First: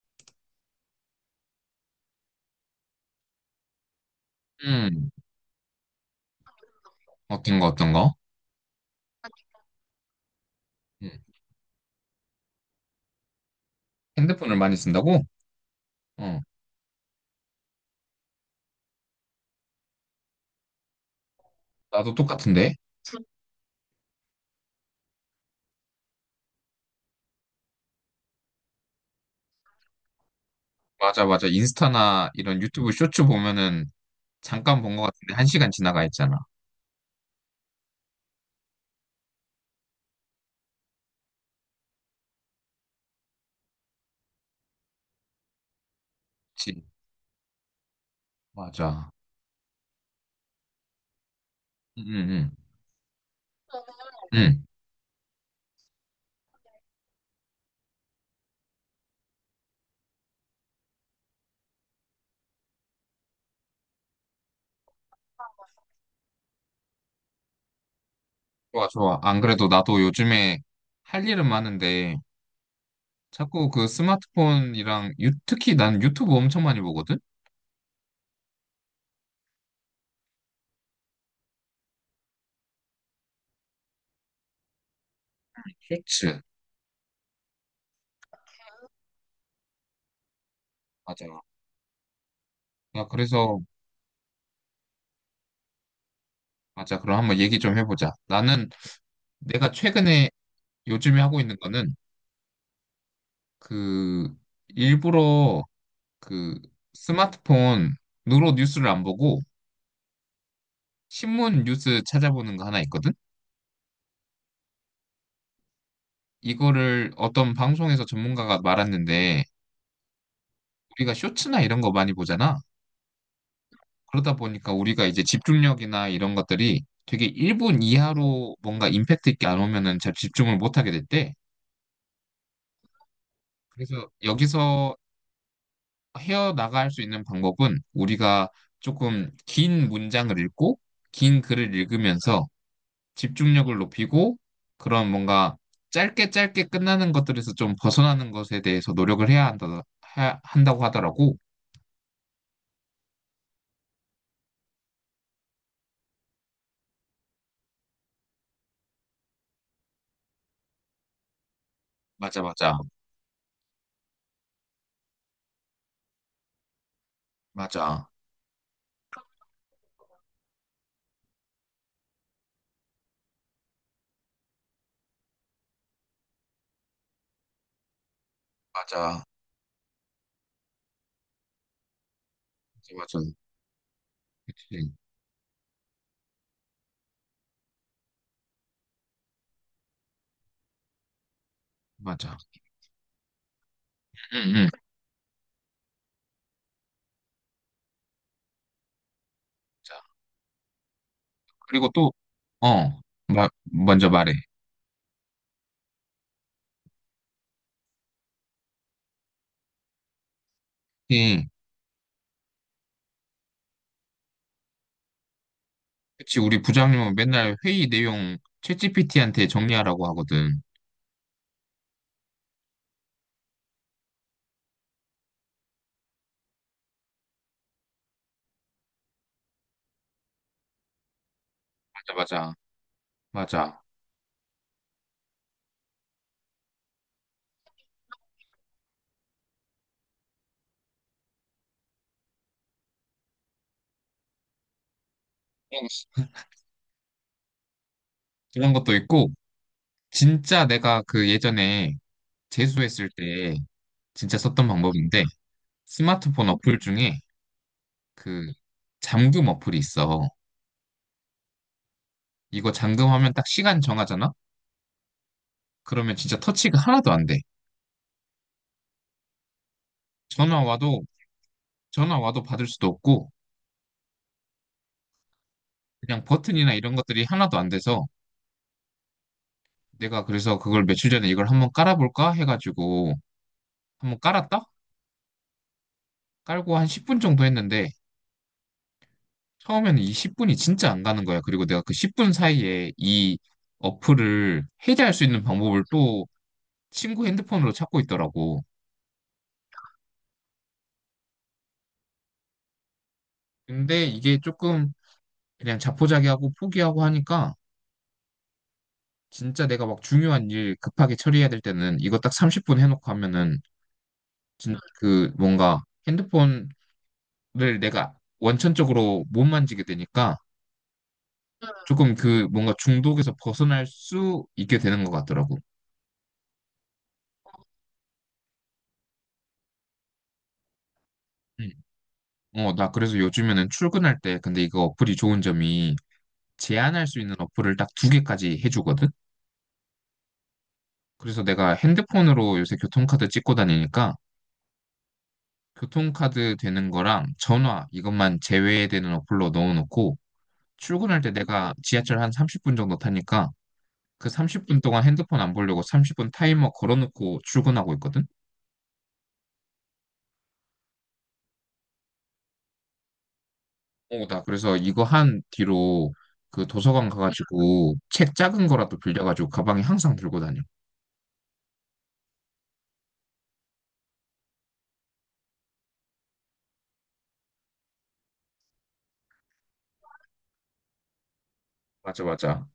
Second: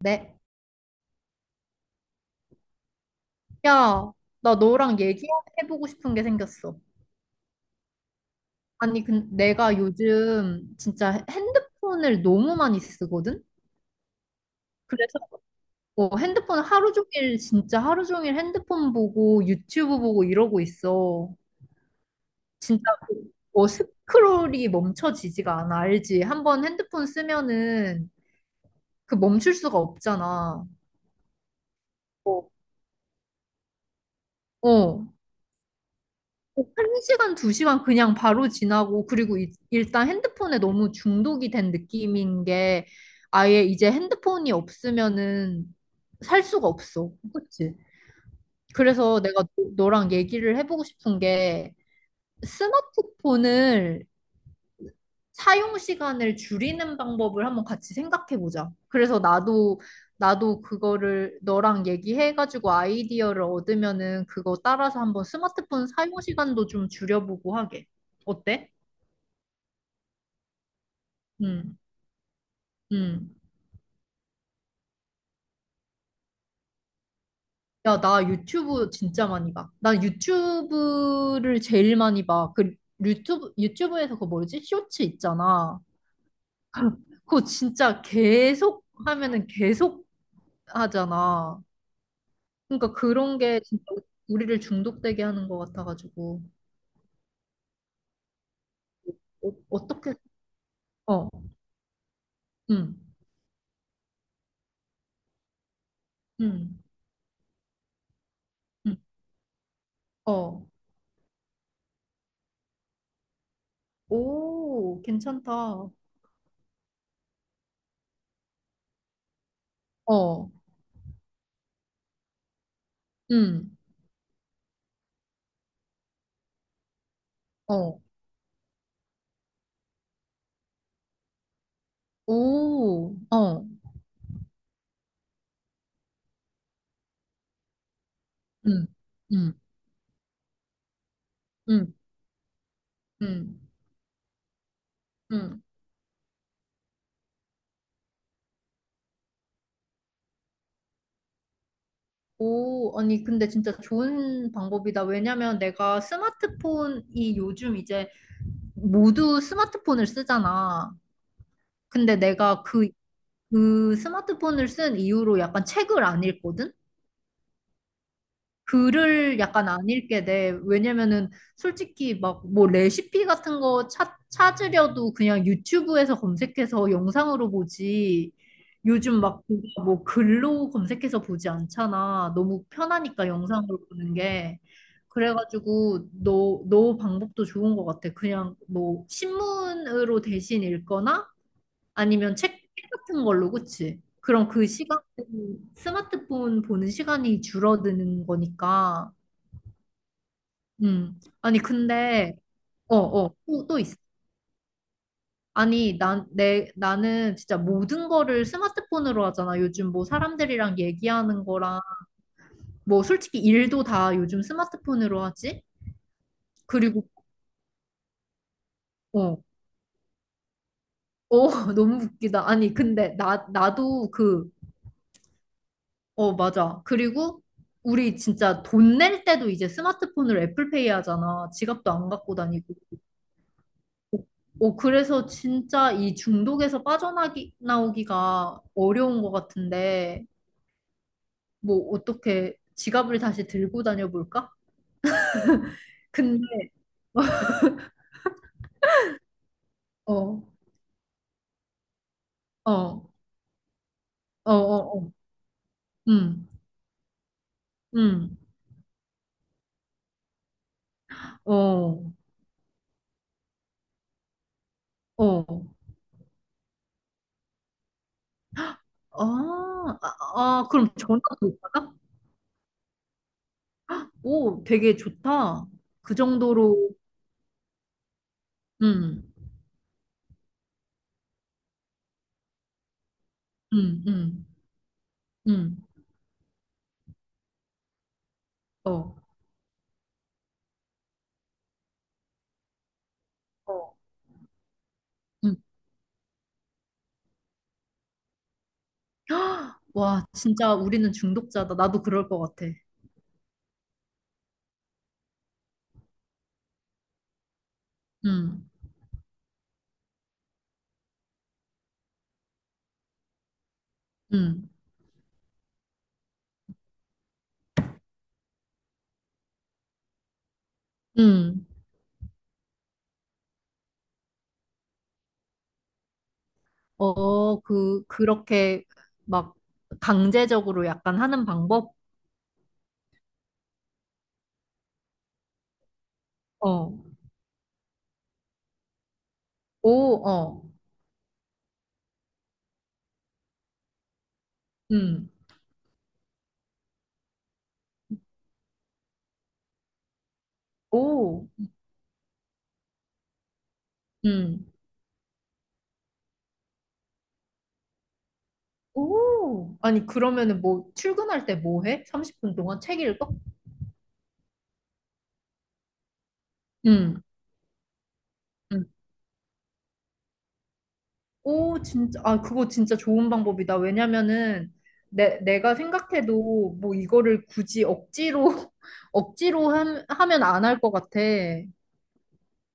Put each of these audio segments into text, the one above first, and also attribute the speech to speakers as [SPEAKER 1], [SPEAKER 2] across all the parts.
[SPEAKER 1] 네. 야, 나 너랑
[SPEAKER 2] 음,
[SPEAKER 1] 얘기해보고 싶은 게 생겼어.
[SPEAKER 2] 어떤 거, 어떤 거?
[SPEAKER 1] 아니, 근 내가 요즘
[SPEAKER 2] 음.
[SPEAKER 1] 진짜 핸드폰을 너무 많이 쓰거든?
[SPEAKER 2] 핸드폰을 많이
[SPEAKER 1] 그래서
[SPEAKER 2] 쓴다고? 어,
[SPEAKER 1] 핸드폰을 하루 종일, 진짜 하루 종일 핸드폰 보고 유튜브 보고 이러고 있어.
[SPEAKER 2] 나도 똑같은데.
[SPEAKER 1] 진짜 그, 스크롤이 멈춰지지가 않아. 알지? 한 번 핸드폰 쓰면은 그 멈출 수가 없잖아.
[SPEAKER 2] 맞아, 맞아. 인스타나
[SPEAKER 1] 어.
[SPEAKER 2] 이런 유튜브 쇼츠 보면은 잠깐 본 거
[SPEAKER 1] 어.
[SPEAKER 2] 같은데 한 시간 지나가 있잖아.
[SPEAKER 1] 한 시간, 두 시간 그냥 바로 지나고, 그리고 일단 핸드폰에 너무 중독이 된 느낌인 게, 아예 이제 핸드폰이 없으면은 살 수가
[SPEAKER 2] 그치?
[SPEAKER 1] 없어. 그치?
[SPEAKER 2] 맞아.
[SPEAKER 1] 그래서 내가 너- 너랑 얘기를 해보고 싶은 게,
[SPEAKER 2] 응, 응, 응.
[SPEAKER 1] 스마트폰을
[SPEAKER 2] 응.
[SPEAKER 1] 사용 시간을 줄이는 방법을 한번 같이 생각해 보자. 그래서 나도 그거를 너랑 얘기해가지고 아이디어를 얻으면은 그거 따라서 한번 스마트폰 사용 시간도 좀 줄여보고 하게. 어때?
[SPEAKER 2] 좋아, 좋아. 안 그래도 나도 요즘에 할 일은
[SPEAKER 1] 음,
[SPEAKER 2] 많은데
[SPEAKER 1] 음.
[SPEAKER 2] 자꾸 그 스마트폰이랑 특히 난 유튜브 엄청 많이 보거든?
[SPEAKER 1] 야, 나 유튜브 진짜 많이 봐. 난 유튜브를 제일 많이 봐. 그 유튜브 유튜브에서 그거 뭐지? 쇼츠 있잖아.
[SPEAKER 2] 쇼츠.
[SPEAKER 1] 그거 진짜 계속 하면은 계속
[SPEAKER 2] 맞아.
[SPEAKER 1] 하잖아. 그러니까
[SPEAKER 2] 나
[SPEAKER 1] 그런
[SPEAKER 2] 그래서,
[SPEAKER 1] 게 진짜 우리를 중독되게 하는 것 같아가지고
[SPEAKER 2] 맞아. 그럼 한번 얘기 좀 해보자. 나는
[SPEAKER 1] 어,
[SPEAKER 2] 내가
[SPEAKER 1] 어떻게.
[SPEAKER 2] 최근에 요즘에
[SPEAKER 1] 어,
[SPEAKER 2] 하고 있는 거는
[SPEAKER 1] 음,
[SPEAKER 2] 그 일부러 그
[SPEAKER 1] 음,
[SPEAKER 2] 스마트폰으로 뉴스를
[SPEAKER 1] 음,
[SPEAKER 2] 안 보고
[SPEAKER 1] 어,
[SPEAKER 2] 신문 뉴스 찾아보는 거 하나 있거든?
[SPEAKER 1] 오, 괜찮다.
[SPEAKER 2] 이거를 어떤 방송에서 전문가가 말았는데
[SPEAKER 1] 어,
[SPEAKER 2] 우리가 쇼츠나 이런 거 많이 보잖아.
[SPEAKER 1] 음,
[SPEAKER 2] 그러다 보니까 우리가 이제 집중력이나 이런 것들이 되게 1분
[SPEAKER 1] 어,
[SPEAKER 2] 이하로 뭔가 임팩트 있게 안 오면은 잘 집중을 못 하게 됐대.
[SPEAKER 1] 오, 어,
[SPEAKER 2] 그래서 여기서 헤어나갈 수 있는 방법은 우리가
[SPEAKER 1] 음,
[SPEAKER 2] 조금
[SPEAKER 1] 음,
[SPEAKER 2] 긴 문장을 읽고 긴 글을
[SPEAKER 1] 음,
[SPEAKER 2] 읽으면서
[SPEAKER 1] 음,
[SPEAKER 2] 집중력을 높이고 그런 뭔가
[SPEAKER 1] 음.
[SPEAKER 2] 짧게 짧게 끝나는 것들에서 좀 벗어나는 것에 대해서 노력을 해야 한다, 한다고 하더라고.
[SPEAKER 1] 오, 아니 근데 진짜 좋은 방법이다. 왜냐면 내가 스마트폰이 요즘 이제 모두 스마트폰을 쓰잖아. 근데
[SPEAKER 2] 맞아,
[SPEAKER 1] 내가
[SPEAKER 2] 맞아,
[SPEAKER 1] 그 스마트폰을 쓴 이후로 약간 책을 안 읽거든?
[SPEAKER 2] 맞아,
[SPEAKER 1] 글을 약간 안 읽게 돼. 왜냐면은 솔직히 막 뭐 레시피 같은 거 찾으려도 그냥 유튜브에서 검색해서 영상으로 보지.
[SPEAKER 2] 맞아,
[SPEAKER 1] 요즘
[SPEAKER 2] 맞아,
[SPEAKER 1] 막 뭐 글로 검색해서 보지 않잖아. 너무
[SPEAKER 2] 맞아,
[SPEAKER 1] 편하니까 영상으로 보는 게.
[SPEAKER 2] 그치,
[SPEAKER 1] 그래가지고 너 방법도 좋은 것 같아. 그냥 뭐 신문으로 대신 읽거나 아니면
[SPEAKER 2] 맞아.
[SPEAKER 1] 책 같은 걸로, 그치? 그럼
[SPEAKER 2] 응,
[SPEAKER 1] 그
[SPEAKER 2] 응.
[SPEAKER 1] 시간, 스마트폰 보는 시간이 줄어드는 거니까.
[SPEAKER 2] 자,
[SPEAKER 1] 음. 아니,
[SPEAKER 2] 그리고 또,
[SPEAKER 1] 근데, 어,
[SPEAKER 2] 어,
[SPEAKER 1] 또 있어.
[SPEAKER 2] 먼저 말해.
[SPEAKER 1] 아니, 나는 진짜 모든 거를 스마트폰으로 하잖아. 요즘 뭐 사람들이랑 얘기하는
[SPEAKER 2] 예,
[SPEAKER 1] 거랑, 뭐 솔직히 일도 다 요즘 스마트폰으로 하지?
[SPEAKER 2] 그치, 우리
[SPEAKER 1] 그리고,
[SPEAKER 2] 부장님은 맨날 회의 내용
[SPEAKER 1] 어,
[SPEAKER 2] 챗GPT한테 정리하라고 하거든.
[SPEAKER 1] 어, 너무 웃기다. 아니, 근데 나도 그 어, 맞아. 그리고 우리 진짜 돈낼 때도 이제 스마트폰으로 애플페이 하잖아. 지갑도 안
[SPEAKER 2] 맞아,
[SPEAKER 1] 갖고
[SPEAKER 2] 맞아,
[SPEAKER 1] 다니고.
[SPEAKER 2] 맞아.
[SPEAKER 1] 어, 그래서 진짜 이 중독에서 나오기가 어려운 것 같은데, 뭐, 어떻게 지갑을 다시 들고 다녀볼까?
[SPEAKER 2] 그런
[SPEAKER 1] 근데,
[SPEAKER 2] 그런 것도 있고,
[SPEAKER 1] 어,
[SPEAKER 2] 진짜 내가 그 예전에
[SPEAKER 1] 어,
[SPEAKER 2] 재수했을
[SPEAKER 1] 어,
[SPEAKER 2] 때 진짜
[SPEAKER 1] 어,
[SPEAKER 2] 썼던
[SPEAKER 1] 어,
[SPEAKER 2] 방법인데, 스마트폰
[SPEAKER 1] 음,
[SPEAKER 2] 어플 중에
[SPEAKER 1] 음,
[SPEAKER 2] 그 잠금 어플이 있어.
[SPEAKER 1] 어,
[SPEAKER 2] 이거 잠금하면 딱 시간 정하잖아?
[SPEAKER 1] 어.
[SPEAKER 2] 그러면 진짜 터치가 하나도 안 돼.
[SPEAKER 1] 아, 아,
[SPEAKER 2] 전화
[SPEAKER 1] 아, 그럼
[SPEAKER 2] 와도,
[SPEAKER 1] 전화도 못 받아?
[SPEAKER 2] 전화 와도 받을 수도 없고,
[SPEAKER 1] 오, 되게 좋다. 그
[SPEAKER 2] 그냥 버튼이나
[SPEAKER 1] 정도로,
[SPEAKER 2] 이런 것들이 하나도 안 돼서,
[SPEAKER 1] 음,
[SPEAKER 2] 내가 그래서 그걸 며칠 전에 이걸 한번 깔아볼까 해가지고,
[SPEAKER 1] 음,
[SPEAKER 2] 한번
[SPEAKER 1] 음.
[SPEAKER 2] 깔았다?
[SPEAKER 1] 응,
[SPEAKER 2] 깔고 한 10분 정도 했는데,
[SPEAKER 1] 어,
[SPEAKER 2] 처음에는 이 10분이 진짜 안 가는 거야. 그리고 내가 그 10분 사이에 이
[SPEAKER 1] 어.
[SPEAKER 2] 어플을 해제할 수 있는
[SPEAKER 1] 응.
[SPEAKER 2] 방법을 또 친구 핸드폰으로 찾고 있더라고.
[SPEAKER 1] 와, 진짜 우리는 중독자다. 나도 그럴 것 같아.
[SPEAKER 2] 근데 이게 조금 그냥 자포자기하고 포기하고 하니까
[SPEAKER 1] 응,
[SPEAKER 2] 진짜 내가 막 중요한 일 급하게 처리해야 될 때는 이거 딱 30분 해놓고 하면은
[SPEAKER 1] 응,
[SPEAKER 2] 진 그 뭔가 핸드폰을 내가 원천적으로 못 만지게 되니까
[SPEAKER 1] 응.
[SPEAKER 2] 조금 그 뭔가 중독에서 벗어날 수 있게 되는 것 같더라고.
[SPEAKER 1] 어, 그렇게 막 강제적으로 약간 하는 방법?
[SPEAKER 2] 음. 어, 나 그래서 요즘에는 출근할 때 근데 이거 어플이 좋은 점이
[SPEAKER 1] 어,
[SPEAKER 2] 제한할 수 있는 어플을 딱 두 개까지 해주거든.
[SPEAKER 1] 오, 어,
[SPEAKER 2] 그래서 내가 핸드폰으로 요새 교통카드 찍고 다니니까
[SPEAKER 1] 응,
[SPEAKER 2] 교통카드 되는 거랑 전화 이것만 제외되는 어플로 넣어놓고 출근할 때
[SPEAKER 1] 오,
[SPEAKER 2] 내가 지하철 한 30분 정도 타니까 그
[SPEAKER 1] 응,
[SPEAKER 2] 30분 동안 핸드폰 안 보려고 30분 타이머 걸어놓고 출근하고 있거든?
[SPEAKER 1] 오. 아니, 그러면은 뭐, 출근할 때 뭐 해? 30분 동안 책 읽어?
[SPEAKER 2] 어, 나 그래서 이거 한 뒤로 그 도서관
[SPEAKER 1] 응,
[SPEAKER 2] 가가지고 책 작은 거라도 빌려가지고 가방에 항상 들고 다녀.
[SPEAKER 1] 오, 진짜, 아, 그거 진짜 좋은 방법이다. 왜냐면은, 내가 생각해도, 뭐, 이거를 굳이 억지로, 억지로 하면 안 할 것 같아.
[SPEAKER 2] 맞아, 맞아.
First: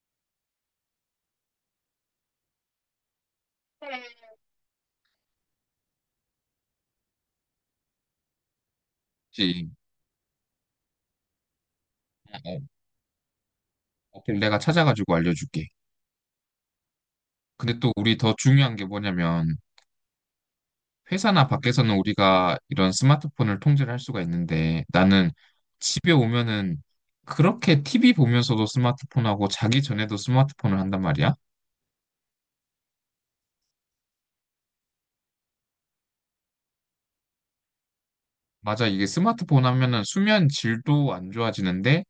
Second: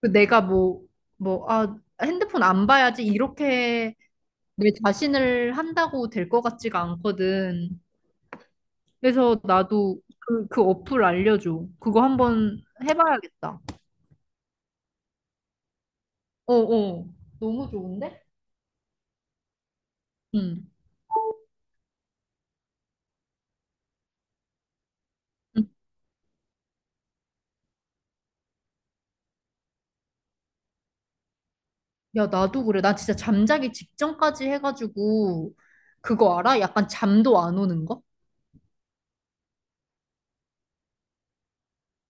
[SPEAKER 1] 그 내가 뭐, 뭐, 아, 핸드폰 안 봐야지, 이렇게 내 자신을 한다고 될 것 같지가 않거든. 그래서
[SPEAKER 2] 그치.
[SPEAKER 1] 나도 그 어플 알려줘. 그거
[SPEAKER 2] 어,
[SPEAKER 1] 한번 해봐야겠다.
[SPEAKER 2] 어, 내가 찾아가지고 알려줄게.
[SPEAKER 1] 어어, 너무
[SPEAKER 2] 근데 또 우리
[SPEAKER 1] 좋은데?
[SPEAKER 2] 더 중요한 게 뭐냐면
[SPEAKER 1] 응.
[SPEAKER 2] 회사나 밖에서는 우리가 이런 스마트폰을 통제를 할 수가 있는데 나는 집에 오면은 그렇게 TV 보면서도 스마트폰하고 자기 전에도 스마트폰을 한단 말이야.
[SPEAKER 1] 야, 나도 그래. 나 진짜 잠자기 직전까지 해가지고, 그거 알아? 약간 잠도 안 오는 거?
[SPEAKER 2] 맞아, 이게 스마트폰 하면은 수면 질도 안 좋아지는데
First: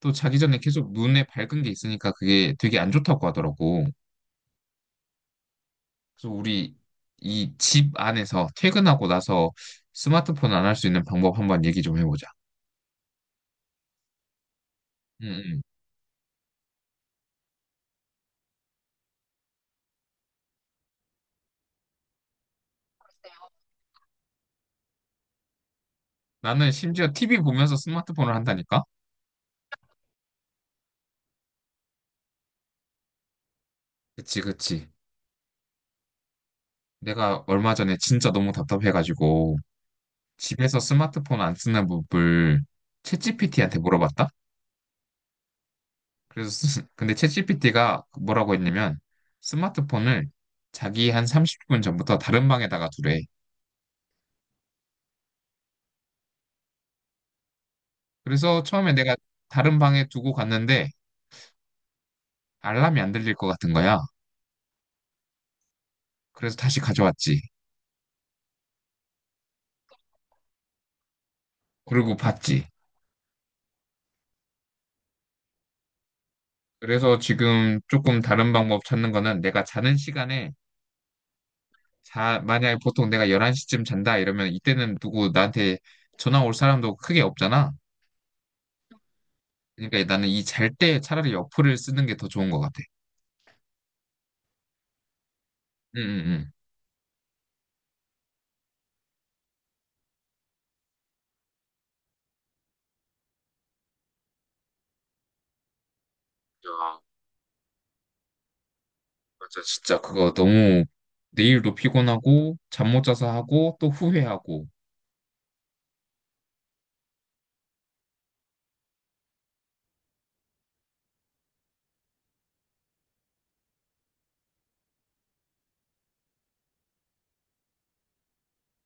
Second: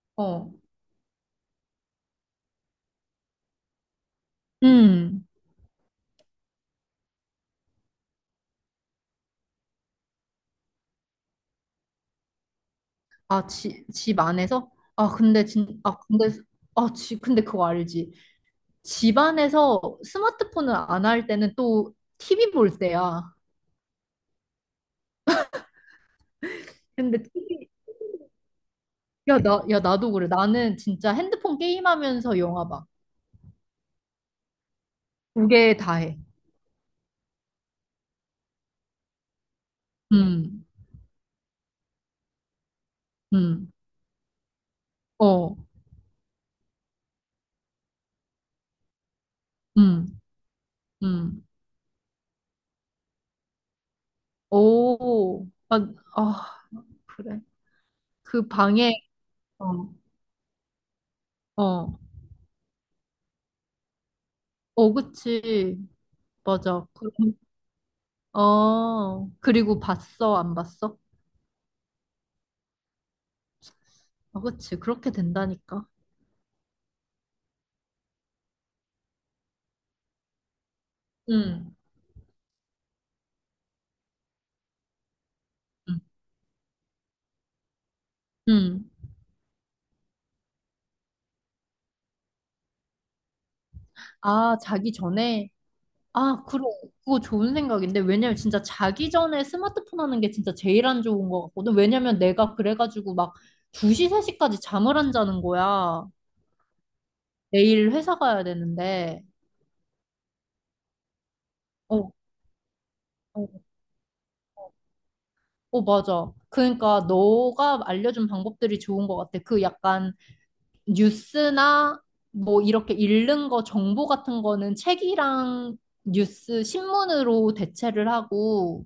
[SPEAKER 2] 또 자기
[SPEAKER 1] 어.
[SPEAKER 2] 전에 계속 눈에 밝은 게 있으니까 그게 되게 안 좋다고 하더라고.
[SPEAKER 1] 음.
[SPEAKER 2] 그래서 우리 이 집 안에서 퇴근하고 나서 스마트폰 안 할 수 있는 방법 한번 얘기 좀 해보자.
[SPEAKER 1] 아, 집 안에서? 아,
[SPEAKER 2] 응,
[SPEAKER 1] 근데
[SPEAKER 2] 응.
[SPEAKER 1] 진, 아, 근데, 아, 지, 근데 그거 알지? 집 안에서 스마트폰을 안 할 때는 또 TV 볼 때야.
[SPEAKER 2] 나는 심지어
[SPEAKER 1] 근데
[SPEAKER 2] TV
[SPEAKER 1] TV,
[SPEAKER 2] 보면서 스마트폰을 한다니까?
[SPEAKER 1] 야, 야, 나도 그래. 나는 진짜 핸드폰 게임하면서 영화 봐.
[SPEAKER 2] 그치, 그치.
[SPEAKER 1] 두 개 다 해.
[SPEAKER 2] 내가 얼마 전에 진짜 너무 답답해가지고
[SPEAKER 1] 음,
[SPEAKER 2] 집에서 스마트폰 안 쓰는 법을
[SPEAKER 1] 음,
[SPEAKER 2] 챗GPT한테 물어봤다?
[SPEAKER 1] 어,
[SPEAKER 2] 그래서 근데 챗GPT가 뭐라고 했냐면
[SPEAKER 1] 음,
[SPEAKER 2] 스마트폰을 자기 한
[SPEAKER 1] 음.
[SPEAKER 2] 30분 전부터 다른 방에다가 두래.
[SPEAKER 1] 오, 아, 아. 그래. 그
[SPEAKER 2] 그래서 처음에
[SPEAKER 1] 방에
[SPEAKER 2] 내가 다른
[SPEAKER 1] 어,
[SPEAKER 2] 방에 두고 갔는데
[SPEAKER 1] 어,
[SPEAKER 2] 알람이 안 들릴 것 같은 거야.
[SPEAKER 1] 어, 그치.
[SPEAKER 2] 그래서 다시
[SPEAKER 1] 맞아. 그럼,
[SPEAKER 2] 가져왔지.
[SPEAKER 1] 어, 그리고 봤어, 안 봤어?
[SPEAKER 2] 그리고 봤지.
[SPEAKER 1] 어, 그치. 그렇게 된다니까.
[SPEAKER 2] 그래서 지금 조금 다른 방법 찾는 거는 내가 자는 시간에
[SPEAKER 1] 응,
[SPEAKER 2] 자, 만약에 보통 내가 11시쯤 잔다 이러면 이때는 누구 나한테
[SPEAKER 1] 응,
[SPEAKER 2] 전화 올 사람도 크게 없잖아.
[SPEAKER 1] 응.
[SPEAKER 2] 그러니까 나는 이 잘 때 차라리 어플을 쓰는 게 더 좋은 것 같아.
[SPEAKER 1] 아, 자기 전에?
[SPEAKER 2] 응, 응,
[SPEAKER 1] 아,
[SPEAKER 2] 응.
[SPEAKER 1] 그래. 그거 좋은 생각인데. 왜냐면 진짜 자기 전에 스마트폰 하는 게 진짜 제일 안 좋은 것 같거든. 왜냐면 내가 그래가지고 막 2시, 3시까지 잠을 안 자는 거야.
[SPEAKER 2] 야,
[SPEAKER 1] 내일 회사 가야 되는데.
[SPEAKER 2] 맞아. 진짜 그거 너무 내일도
[SPEAKER 1] 어,
[SPEAKER 2] 피곤하고 잠 못 자서
[SPEAKER 1] 어.
[SPEAKER 2] 하고 또 후회하고
[SPEAKER 1] 어, 맞아. 그러니까 너가 알려준 방법들이 좋은 것 같아. 그 약간 뉴스나 뭐 이렇게 읽는 거 정보 같은 거는 책이랑 뉴스, 신문으로 대체를 하고,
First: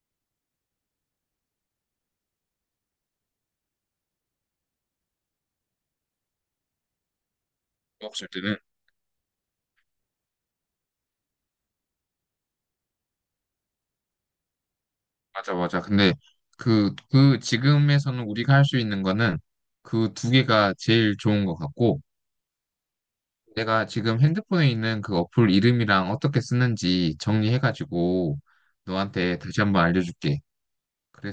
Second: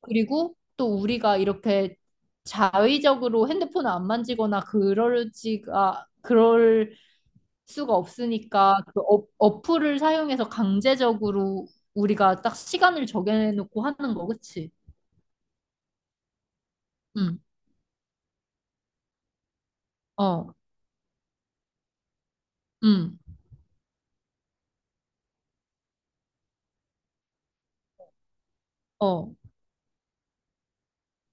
[SPEAKER 1] 그리고 또 우리가 이렇게 자의적으로 핸드폰을 안 만지거나 그럴 수가
[SPEAKER 2] 없을 때는
[SPEAKER 1] 없으니까 그 어, 어플을 사용해서 강제적으로 우리가 딱 시간을 정해놓고 하는 거, 그치?
[SPEAKER 2] 맞아, 맞아. 근데 그
[SPEAKER 1] 응,
[SPEAKER 2] 지금에서는 우리가 할 수 있는 거는 그 두
[SPEAKER 1] 어,
[SPEAKER 2] 개가 제일 좋은 것 같고
[SPEAKER 1] 응,
[SPEAKER 2] 내가 지금 핸드폰에 있는 그 어플 이름이랑 어떻게 쓰는지 정리해가지고
[SPEAKER 1] 어.
[SPEAKER 2] 너한테 다시 한번 알려줄게.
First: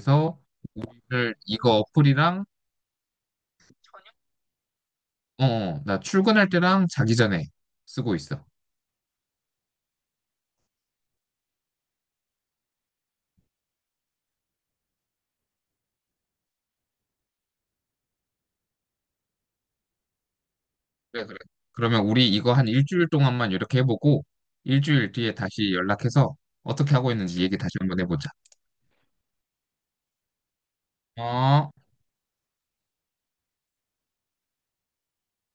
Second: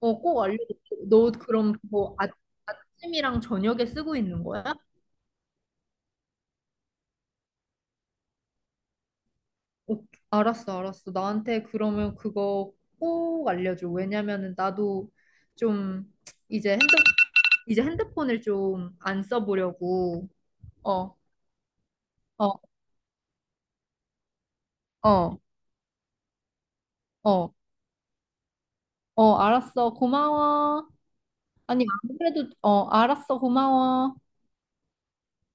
[SPEAKER 1] 어, 꼭 알려줘. 너 그럼
[SPEAKER 2] 이거
[SPEAKER 1] 뭐 아,
[SPEAKER 2] 어플이랑
[SPEAKER 1] 아침이랑 저녁에 쓰고 있는 거야?
[SPEAKER 2] 어, 어, 나 출근할 때랑 자기 전에 쓰고 있어.
[SPEAKER 1] 어, 알았어, 알았어. 나한테 그러면 그거 꼭 알려줘. 왜냐면은 나도 좀 이제 핸드 이제 핸드폰을 좀 안 써보려고. 어,
[SPEAKER 2] 그래, 그래. 그러면 우리 이거
[SPEAKER 1] 어,
[SPEAKER 2] 한 일주일 동안만 이렇게 해보고 일주일 뒤에
[SPEAKER 1] 어,
[SPEAKER 2] 다시 연락해서 어떻게 하고 있는지
[SPEAKER 1] 어,
[SPEAKER 2] 얘기 다시 한번 해보자.
[SPEAKER 1] 어, 알았어. 고마워. 아니,
[SPEAKER 2] 어.
[SPEAKER 1] 안 그래도 어, 알았어. 고마워.